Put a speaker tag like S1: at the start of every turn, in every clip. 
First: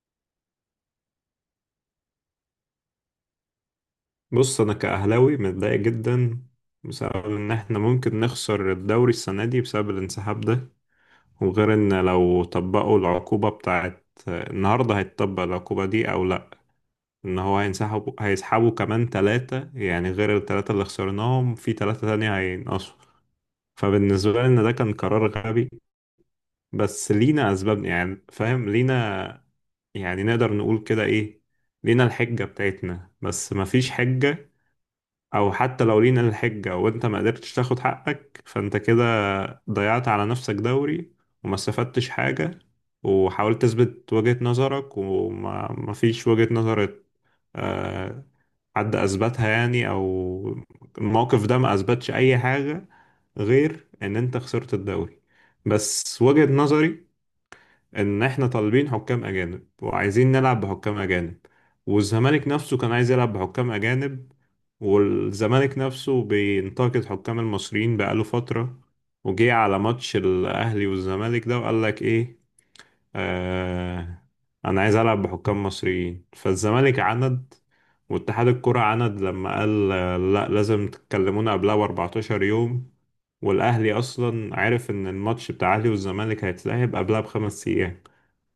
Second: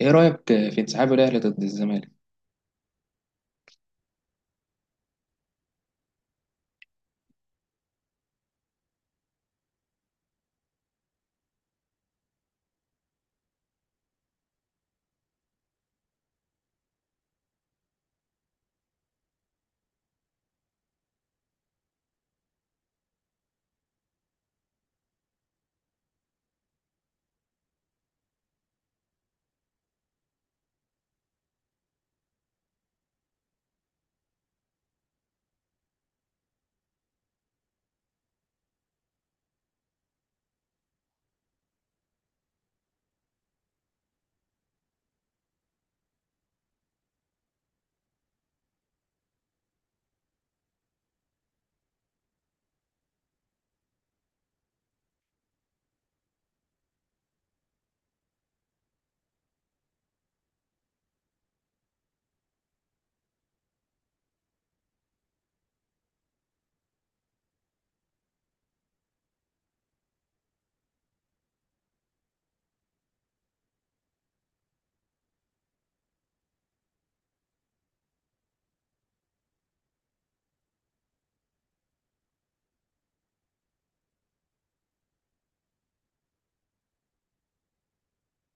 S1: ايه رأيك في انسحاب الاهلي ضد الزمالك؟
S2: بص، انا كاهلاوي متضايق جدا بسبب ان احنا ممكن نخسر الدوري السنه دي بسبب الانسحاب ده. وغير ان لو طبقوا العقوبه بتاعت النهارده هيتطبق العقوبه دي او لا، ان هو هينسحبوا هيسحبوا كمان ثلاثه، يعني غير الثلاثه اللي خسرناهم في ثلاثه تانية هينقصوا. فبالنسبه لي ان ده كان قرار غبي، بس لينا اسباب، يعني فاهم لينا، يعني نقدر نقول كده ايه. لينا الحجه بتاعتنا بس مفيش حجه. او حتى لو لينا الحجة وانت ما قدرتش تاخد حقك، فانت كده ضيعت على نفسك دوري، وما استفدتش حاجة، وحاولت تثبت وجهة نظرك وما ما فيش وجهة نظر. آه، حد اثبتها يعني؟ او الموقف ده ما اثبتش اي حاجة غير ان انت خسرت الدوري. بس وجهة نظري ان احنا طالبين حكام اجانب وعايزين نلعب بحكام اجانب، والزمالك نفسه كان عايز يلعب بحكام اجانب، والزمالك نفسه بينتقد حكام المصريين بقاله فترة. وجه على ماتش الاهلي والزمالك ده وقال لك ايه؟ آه انا عايز العب بحكام مصريين. فالزمالك عند واتحاد الكرة عند، لما قال لا، لازم تكلمونا قبلها ب 14 يوم، والاهلي اصلا عارف ان الماتش بتاع الاهلي والزمالك هيتلعب قبلها بخمس ايام.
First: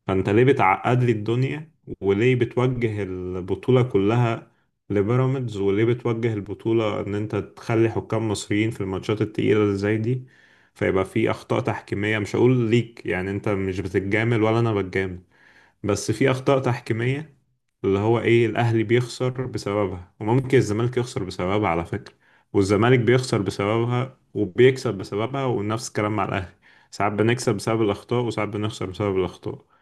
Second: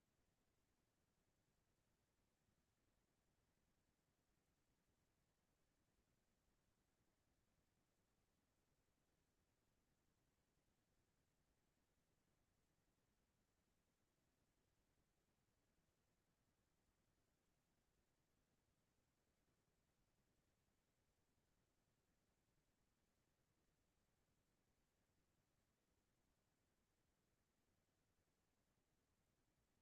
S2: فانت ليه بتعقد لي الدنيا، وليه بتوجه البطولة كلها لبيراميدز، وليه بتوجه البطولة ان انت تخلي حكام مصريين في الماتشات التقيلة اللي زي دي؟ فيبقى في اخطاء تحكيمية، مش هقول ليك يعني انت مش بتتجامل ولا انا بتجامل، بس في اخطاء تحكيمية، اللي هو ايه، الاهلي بيخسر بسببها وممكن الزمالك يخسر بسببها على فكرة، والزمالك بيخسر بسببها وبيكسب بسببها، ونفس الكلام مع الاهلي. ساعات بنكسب بسبب الاخطاء، وساعات بنخسر بسبب الاخطاء.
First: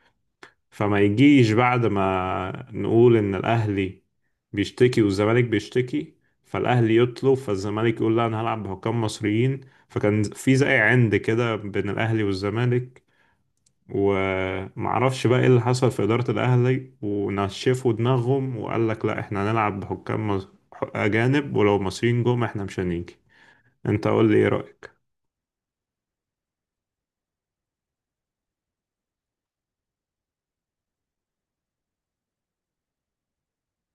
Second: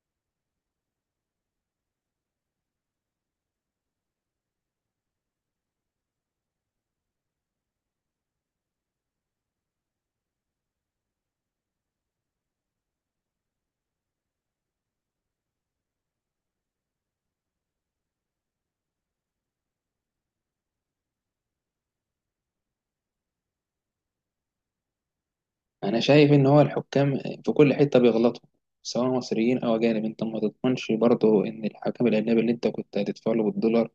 S2: فما يجيش بعد ما نقول ان الاهلي بيشتكي والزمالك بيشتكي، فالاهلي يطلب، فالزمالك يقول لا انا هلعب بحكام مصريين. فكان في زي عند كده بين الاهلي والزمالك. ومعرفش بقى ايه اللي حصل في اداره الاهلي ونشفوا دماغهم وقال لك لا احنا هنلعب بحكام اجانب، ولو مصريين جم احنا مش هنيجي. انت قول لي، ايه رايك؟
S1: انا شايف ان هو الحكام في كل حتة بيغلطوا، سواء مصريين او اجانب. انت ما تضمنش برضه ان الحكم الاجنبي اللي انت كنت هتدفع له بالدولار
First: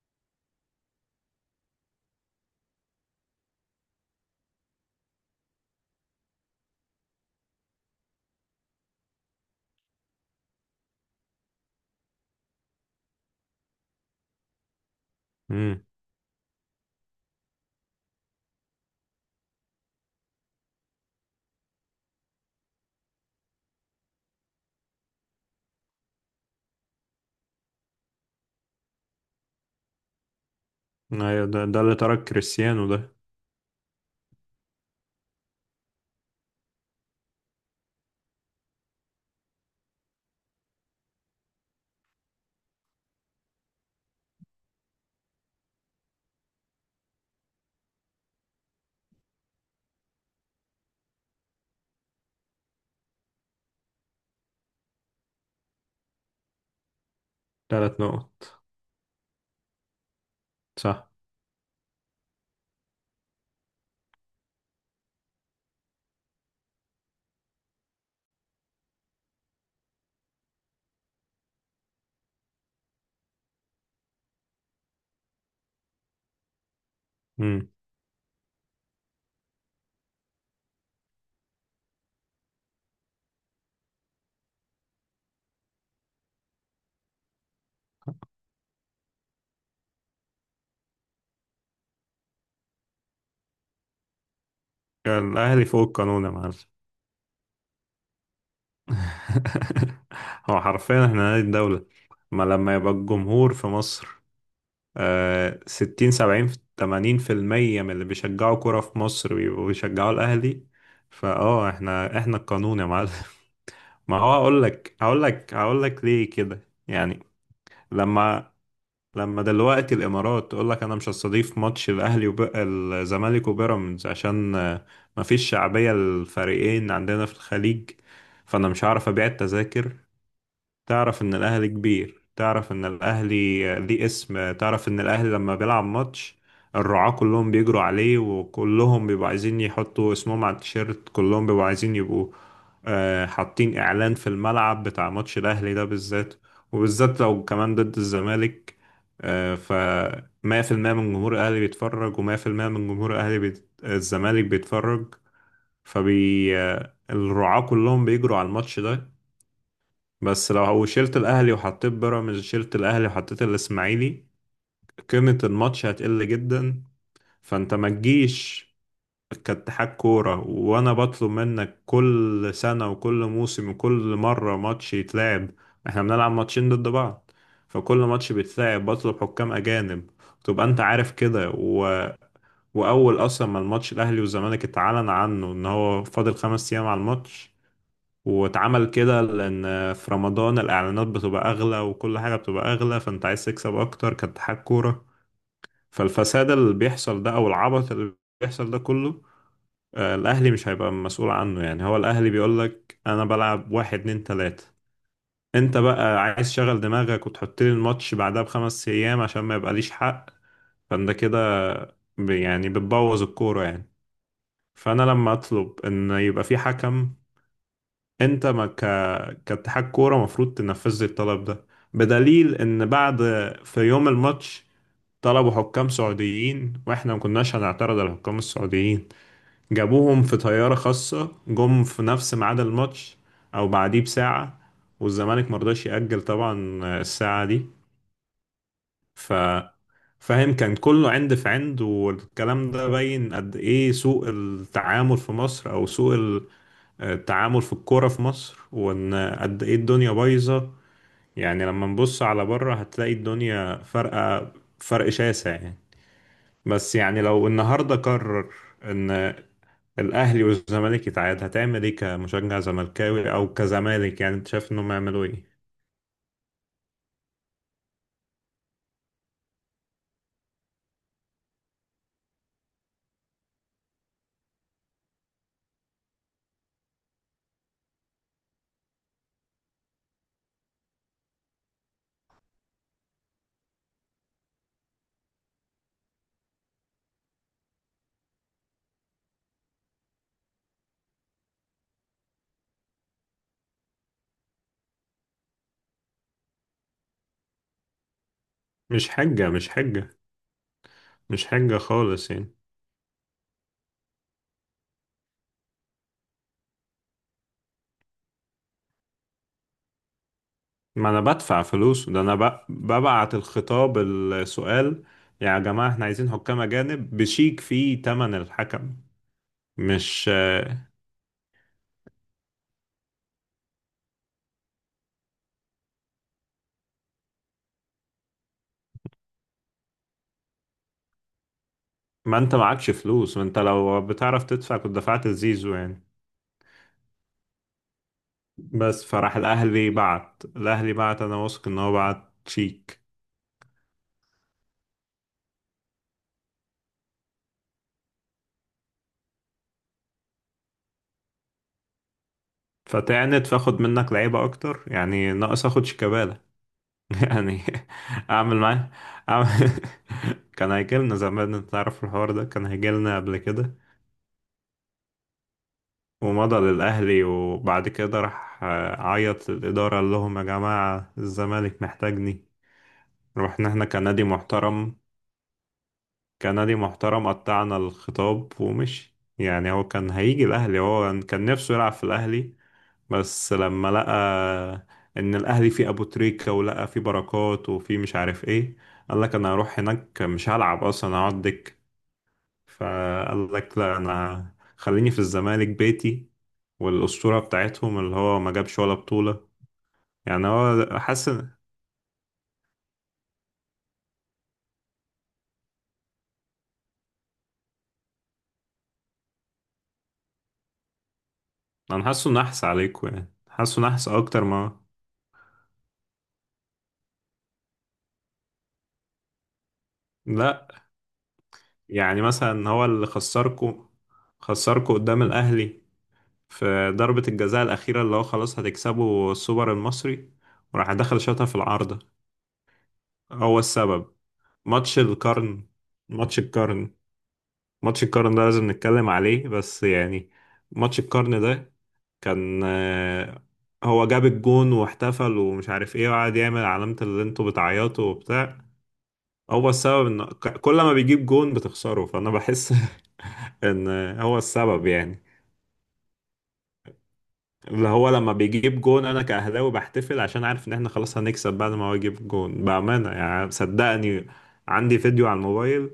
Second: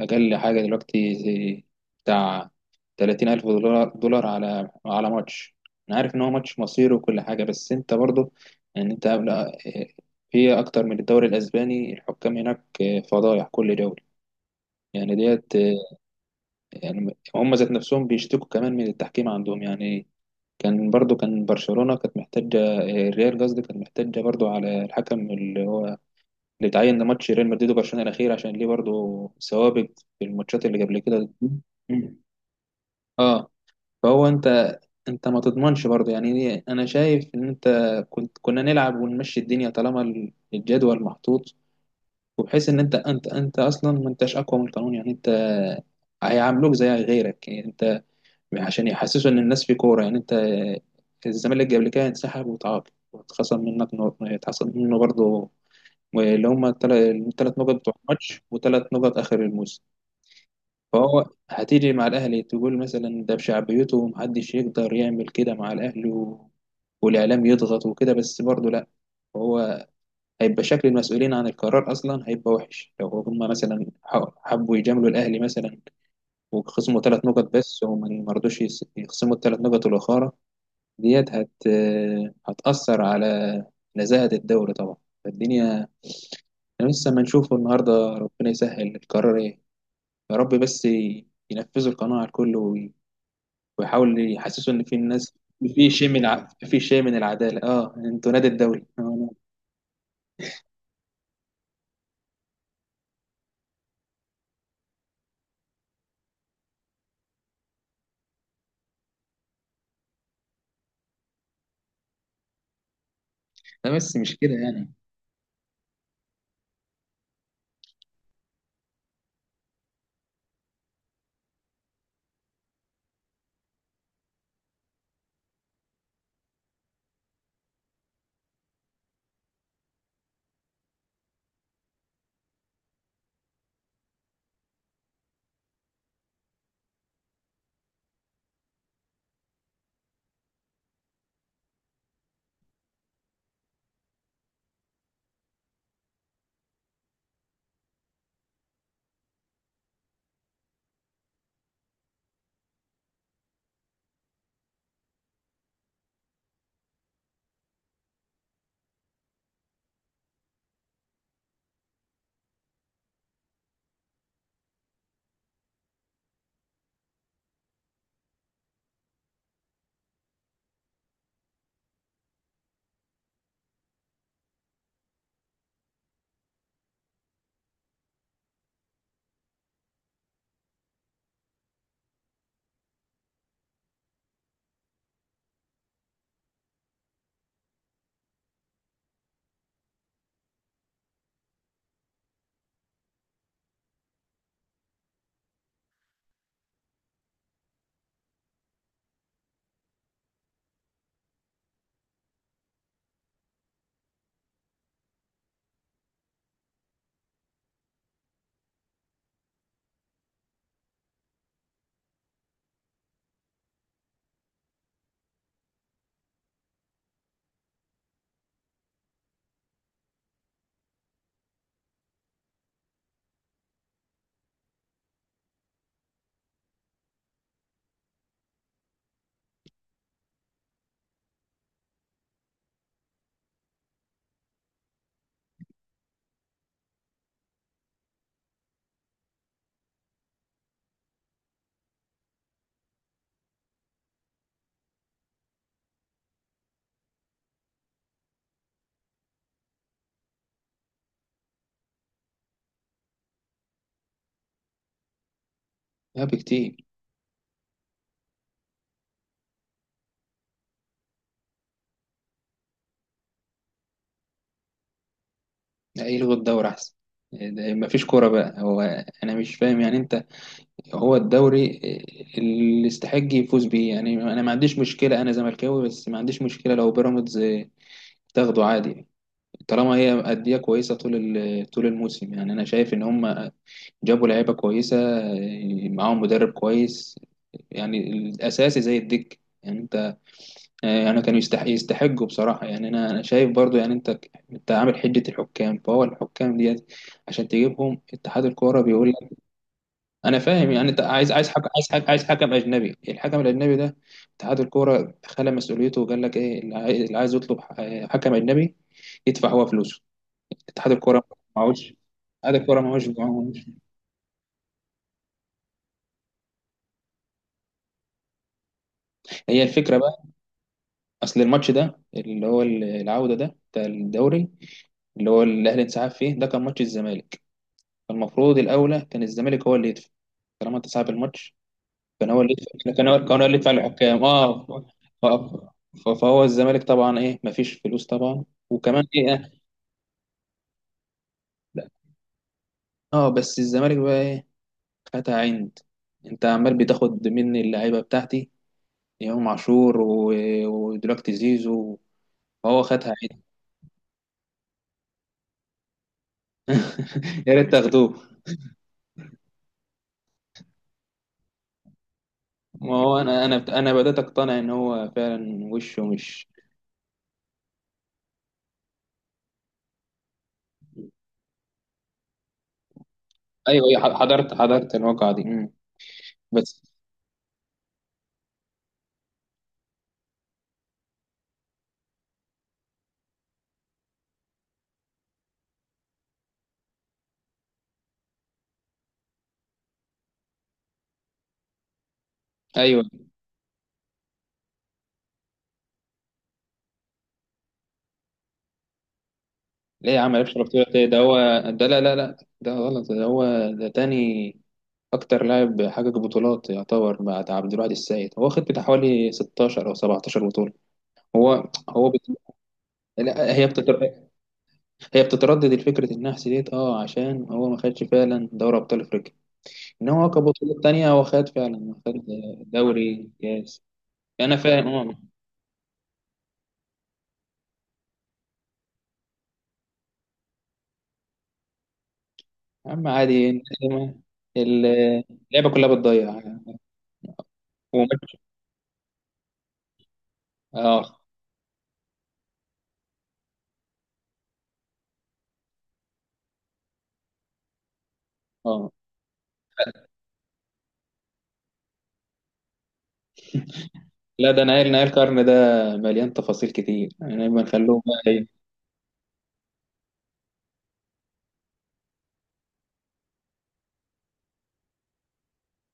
S1: اقل حاجة دلوقتي زي بتاع 30,000 الف دولار على ماتش. انا عارف ان هو ماتش مصيري وكل حاجة، بس انت برضه، يعني انت في اكتر من الدوري الاسباني الحكام هناك فضايح كل دوري يعني ديت.
S2: امم
S1: يعني هم ذات نفسهم بيشتكوا كمان من التحكيم عندهم يعني. كان برشلونة كانت محتاجة، الريال قصدي، كانت محتاجة برضو على الحكم اللي هو اللي اتعين لماتش ريال مدريد وبرشلونة الأخير، عشان ليه برضو سوابق في الماتشات اللي قبل كده.
S2: ايوه، ده اللي
S1: مم.
S2: ترك كريستيانو ده.
S1: اه، فهو انت ما تضمنش برضه. يعني انا شايف ان انت كنا نلعب ونمشي الدنيا، طالما الجدول محطوط. وبحيث ان انت اصلا ما انتش اقوى من القانون، يعني انت هيعاملوك زي غيرك يعني، عشان يحسسوا ان الناس في كوره. يعني انت الزمالك قبل كده انسحب وتعاقب، واتخصم منك نقط، اتخصم منه برضه اللي هم الثلاث نقط بتوع
S2: ثلاث
S1: الماتش
S2: نقط
S1: وثلاث نقط اخر الموسم.
S2: صح.
S1: فهو هتيجي مع الاهلي تقول مثلا ده بشعبيته ومحدش يقدر يعمل كده مع الاهلي، والاعلام يضغط وكده، بس برضه لا. هو هيبقى شكل المسؤولين عن القرار اصلا هيبقى وحش، لو هم مثلا حبوا يجاملوا الاهلي مثلا، وخصموا ثلاث نقط
S2: مم.
S1: بس، وما ما رضوش يخصموا الثلاث نقط الاخرى. ديت هتأثر على نزاهة الدوري طبعا. فالدنيا احنا لسه ما نشوفه النهارده، ربنا يسهل القرار ايه، يا رب. بس ينفذوا القناعة على الكل، ويحاول يحسسوا ان في الناس
S2: الأهلي فوق القانون يا معلم.
S1: في شيء من العدالة. اه، انتوا نادي الدوري.
S2: هو حرفيا احنا نادي الدولة. ما لما يبقى الجمهور في مصر، ستين سبعين تمانين في المية من اللي بيشجعوا كرة في مصر بيبقوا بيشجعوا الأهلي. احنا القانون يا معلم.
S1: لا بس
S2: ما هو
S1: مش كده
S2: هقول
S1: يعني.
S2: لك هقول لك هقول لك ليه كده يعني. لما لما دلوقتي الامارات تقول لك انا مش هستضيف ماتش الاهلي الزمالك وبيراميدز عشان مفيش شعبيه للفريقين عندنا في الخليج، فانا مش هعرف ابيع التذاكر. تعرف ان الاهلي كبير، تعرف ان الاهلي ليه اسم، تعرف ان الاهلي لما بيلعب ماتش الرعاة كلهم بيجروا عليه، وكلهم بيبقوا عايزين يحطوا اسمهم على التيشيرت، كلهم بيبقوا عايزين يبقوا حاطين اعلان في الملعب بتاع ماتش الاهلي ده بالذات، وبالذات لو كمان ضد الزمالك. ف 100% من جمهور الاهلي بيتفرج، و100% من جمهور اهلي الزمالك بيتفرج. فبي آه، الرعاة كلهم بيجروا على الماتش ده. بس لو هو شلت الاهلي وحطيت بيراميدز، شلت الاهلي وحطيت الاسماعيلي، قيمة الماتش هتقل جدا. فانت ما تجيش كاتحاد كورة وانا بطلب منك كل سنة وكل موسم وكل مرة ماتش يتلعب، احنا بنلعب ماتشين ضد بعض، فكل ماتش بيتلعب بطلب حكام اجانب، تبقى انت عارف كده. واول اصلا ما الماتش الاهلي والزمالك اتعلن عنه ان هو فاضل 5 ايام على الماتش، واتعمل كده لأن في رمضان الإعلانات بتبقى أغلى وكل حاجة بتبقى أغلى، فأنت عايز تكسب أكتر كاتحاد كورة. فالفساد اللي بيحصل ده أو العبط اللي بيحصل ده كله، الأهلي مش هيبقى مسؤول عنه. يعني هو الأهلي بيقولك أنا بلعب واحد اتنين تلاتة، أنت بقى عايز تشغل دماغك وتحط لي الماتش بعدها بخمس أيام عشان ما يبقاليش حق، فأنت كده يعني بتبوظ الكورة يعني. فأنا لما أطلب إن يبقى في حكم، انت ما ك... كاتحاد كوره المفروض تنفذ لي الطلب ده. بدليل ان بعد في يوم الماتش طلبوا حكام سعوديين، واحنا ما كناش هنعترض على الحكام السعوديين، جابوهم في طياره خاصه، جم في نفس ميعاد الماتش او بعديه بساعه، والزمالك مرضاش يأجل طبعا الساعه دي. ف فاهم، كان كله عند في عند، والكلام ده باين قد ايه سوء التعامل في مصر، او سوء التعامل في الكورة في مصر، وإن قد إيه الدنيا بايظة. يعني لما نبص على بره هتلاقي الدنيا فرقة، فرق شاسع يعني.
S1: لا، بكتير.
S2: بس يعني لو النهاردة قرر إن الأهلي والزمالك يتعاد، هتعمل إيه كمشجع زملكاوي أو كزمالك؟ يعني أنت شايف إنهم يعملوا إيه؟
S1: لا، يلغوا الدوري احسن، ما فيش كورة بقى. هو انا مش فاهم، يعني انت هو الدوري اللي يستحق يفوز بيه، يعني انا ما عنديش مشكله، انا زملكاوي بس ما عنديش مشكله لو بيراميدز تاخده عادي، طالما هي أندية كويسة طول طول الموسم. يعني أنا شايف إن هم جابوا لعيبة كويسة، معاهم مدرب كويس، يعني الأساسي زي الدك يعني أنت. يعني كانوا يستحقوا بصراحة، يعني أنا شايف برضو يعني. أنت عامل حجة الحكام، فهو الحكام ديت عشان تجيبهم اتحاد الكورة
S2: مش
S1: بيقول.
S2: حجة، مش حجة.
S1: انا فاهم، يعني انت عايز
S2: مش
S1: عايز حكم
S2: حجة
S1: عايز حكم عايز
S2: خالص
S1: حكم
S2: يعني.
S1: اجنبي. الحكم الاجنبي ده اتحاد الكوره خلى مسؤوليته وقال لك ايه، اللي عايز يطلب حكم اجنبي يدفع هو فلوسه. اتحاد
S2: ما أنا
S1: الكوره
S2: بدفع
S1: معهوش،
S2: فلوس ده، أنا
S1: اتحاد الكوره معهوش
S2: ببعت
S1: معهوش
S2: الخطاب السؤال. يا جماعة إحنا عايزين حكام أجانب بشيك فيه تمن الحكم.
S1: هي الفكره بقى.
S2: مش.
S1: اصل الماتش ده اللي هو العوده ده بتاع الدوري، اللي هو الاهلي انسحب فيه، ده كان ماتش الزمالك. فالمفروض الاولى كان الزمالك هو اللي يدفع، طالما انت صاحب الماتش،
S2: ما انت معكش فلوس،
S1: كان
S2: ما
S1: هو اللي
S2: انت
S1: يدفع
S2: لو
S1: للحكام.
S2: بتعرف
S1: اه،
S2: تدفع كنت
S1: ف-
S2: دفعت الزيزو يعني.
S1: فهو الزمالك طبعا ايه، مفيش فلوس طبعا. وكمان
S2: بس
S1: ايه،
S2: فراح الاهلي بعت، الاهلي بعت، انا واثق ان
S1: لا.
S2: هو بعت شيك.
S1: اه بس الزمالك بقى ايه، خدها عند، انت عمال بتاخد مني اللعيبه بتاعتي، امام عاشور ودلوقتي زيزو، فهو خدها عند.
S2: فتعنت، فاخد منك لعيبه اكتر يعني، ناقص اخد شيكابالا.
S1: يا
S2: يعني
S1: ريت تاخدوه.
S2: اعمل معاه أعمل... كان هيجيلنا زمان، انت تعرف الحوار ده كان
S1: ما
S2: هيجيلنا
S1: هو
S2: قبل
S1: انا
S2: كده.
S1: انا انا بدات اقتنع ان هو فعلا وشه مش.
S2: ومضى للاهلي وبعد كده راح عيط للاداره، قال لهم يا جماعه الزمالك محتاجني، رحنا احنا
S1: ايوه، أيوة،
S2: كنادي
S1: حضرت
S2: محترم،
S1: الواقعه دي. مم.
S2: كندي
S1: بس.
S2: محترم، قطعنا الخطاب ومشي. يعني هو كان هيجي الأهلي، هو كان نفسه يلعب في الأهلي، بس لما لقى إن الأهلي فيه أبو تريكة ولقى فيه بركات وفيه مش عارف إيه، قال لك أنا هروح هناك مش هلعب أصلا هقعد دك،
S1: ايوه.
S2: فقال لك لا أنا خليني في الزمالك بيتي. والأسطورة بتاعتهم اللي هو ما جابش ولا بطولة،
S1: ليه يا عم؟ لعيب
S2: يعني
S1: شرف طويلة
S2: هو
S1: ايه ده هو؟
S2: حاسس.
S1: ده لا، لا، لا، ده غلط، ده هو ده تاني. أكتر لاعب حقق بطولات يعتبر بعد عبد الواحد السيد، هو واخد بتاع حوالي 16 أو 17 بطولة. هو
S2: أنا
S1: هو
S2: حاسه نحس عليكم يعني،
S1: لا،
S2: حاسه نحس أكتر ما.
S1: هي بتتردد الفكرة النحس ديت، اه، عشان هو ما خدش فعلا دوري أبطال أفريقيا، إنما هو
S2: لا.
S1: كبطولات تانية هو خد فعلا، خد
S2: يعني مثلا هو اللي
S1: دوري كاس.
S2: خسركو
S1: أنا فاهم،
S2: خسركو
S1: اه.
S2: قدام الأهلي في ضربة الجزاء الأخيرة، اللي هو خلاص هتكسبوا السوبر المصري وراح دخل شاطها في العارضة.
S1: يا عم عادي،
S2: هو السبب.
S1: ال-
S2: ماتش القرن،
S1: اللعبة كلها
S2: ماتش
S1: بتضيع
S2: القرن، ماتش القرن
S1: وما-
S2: ده لازم نتكلم عليه بس يعني. ماتش
S1: اه،
S2: القرن ده كان هو جاب الجون واحتفل ومش عارف ايه، وقعد يعمل علامة اللي انتوا بتعيطوا وبتاع.
S1: اه.
S2: هو السبب ان كل ما بيجيب جون بتخسروا، فانا بحس ان هو
S1: لا ده
S2: السبب
S1: نهاية
S2: يعني.
S1: القرن، ده مليان تفاصيل كتير، يعني ما
S2: اللي
S1: نخلوهم
S2: هو
S1: بقى
S2: لما
S1: ايه.
S2: بيجيب جون انا كأهلاوي بحتفل، عشان عارف ان احنا خلاص هنكسب بعد ما هو يجيب جون، بأمانة يعني، صدقني عندي فيديو على الموبايل،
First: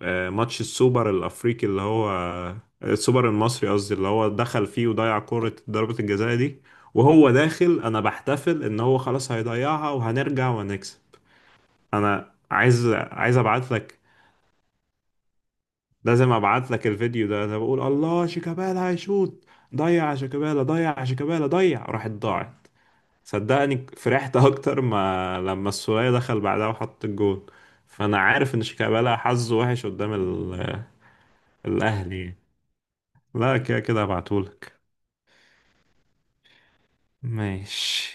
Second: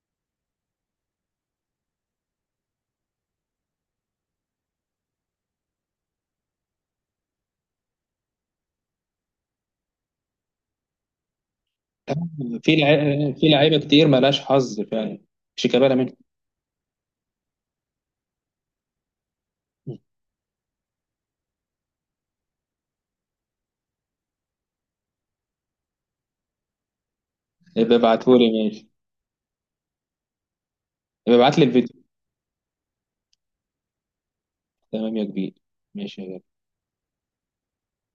S2: ماتش السوبر الافريقي اللي هو، السوبر المصري قصدي، اللي هو دخل فيه وضيع كرة ضربة الجزاء دي، وهو داخل انا بحتفل ان هو خلاص هيضيعها وهنرجع وهنكسب. انا
S1: في
S2: عايز
S1: لعيبة
S2: عايز
S1: في
S2: ابعت
S1: لعيبة
S2: لك،
S1: كتير مالهاش حظ فعلا، شيكابالا منهم.
S2: لازم ابعت لك الفيديو ده. انا بقول الله شيكابالا هيشوط، ضيع يا شيكابالا، ضيع يا شيكابالا ضيع، راحت، ضاعت. صدقني فرحت اكتر ما لما السولية دخل بعدها وحط الجون.
S1: يبقى
S2: فانا
S1: ابعتهولي،
S2: عارف ان
S1: ماشي.
S2: شيكابالا حظه وحش قدام
S1: يبقى ابعتلي الفيديو.
S2: الاهلي يعني. لا، كده كده هبعتهولك.
S1: تمام يا كبير. ماشي يا
S2: ماشي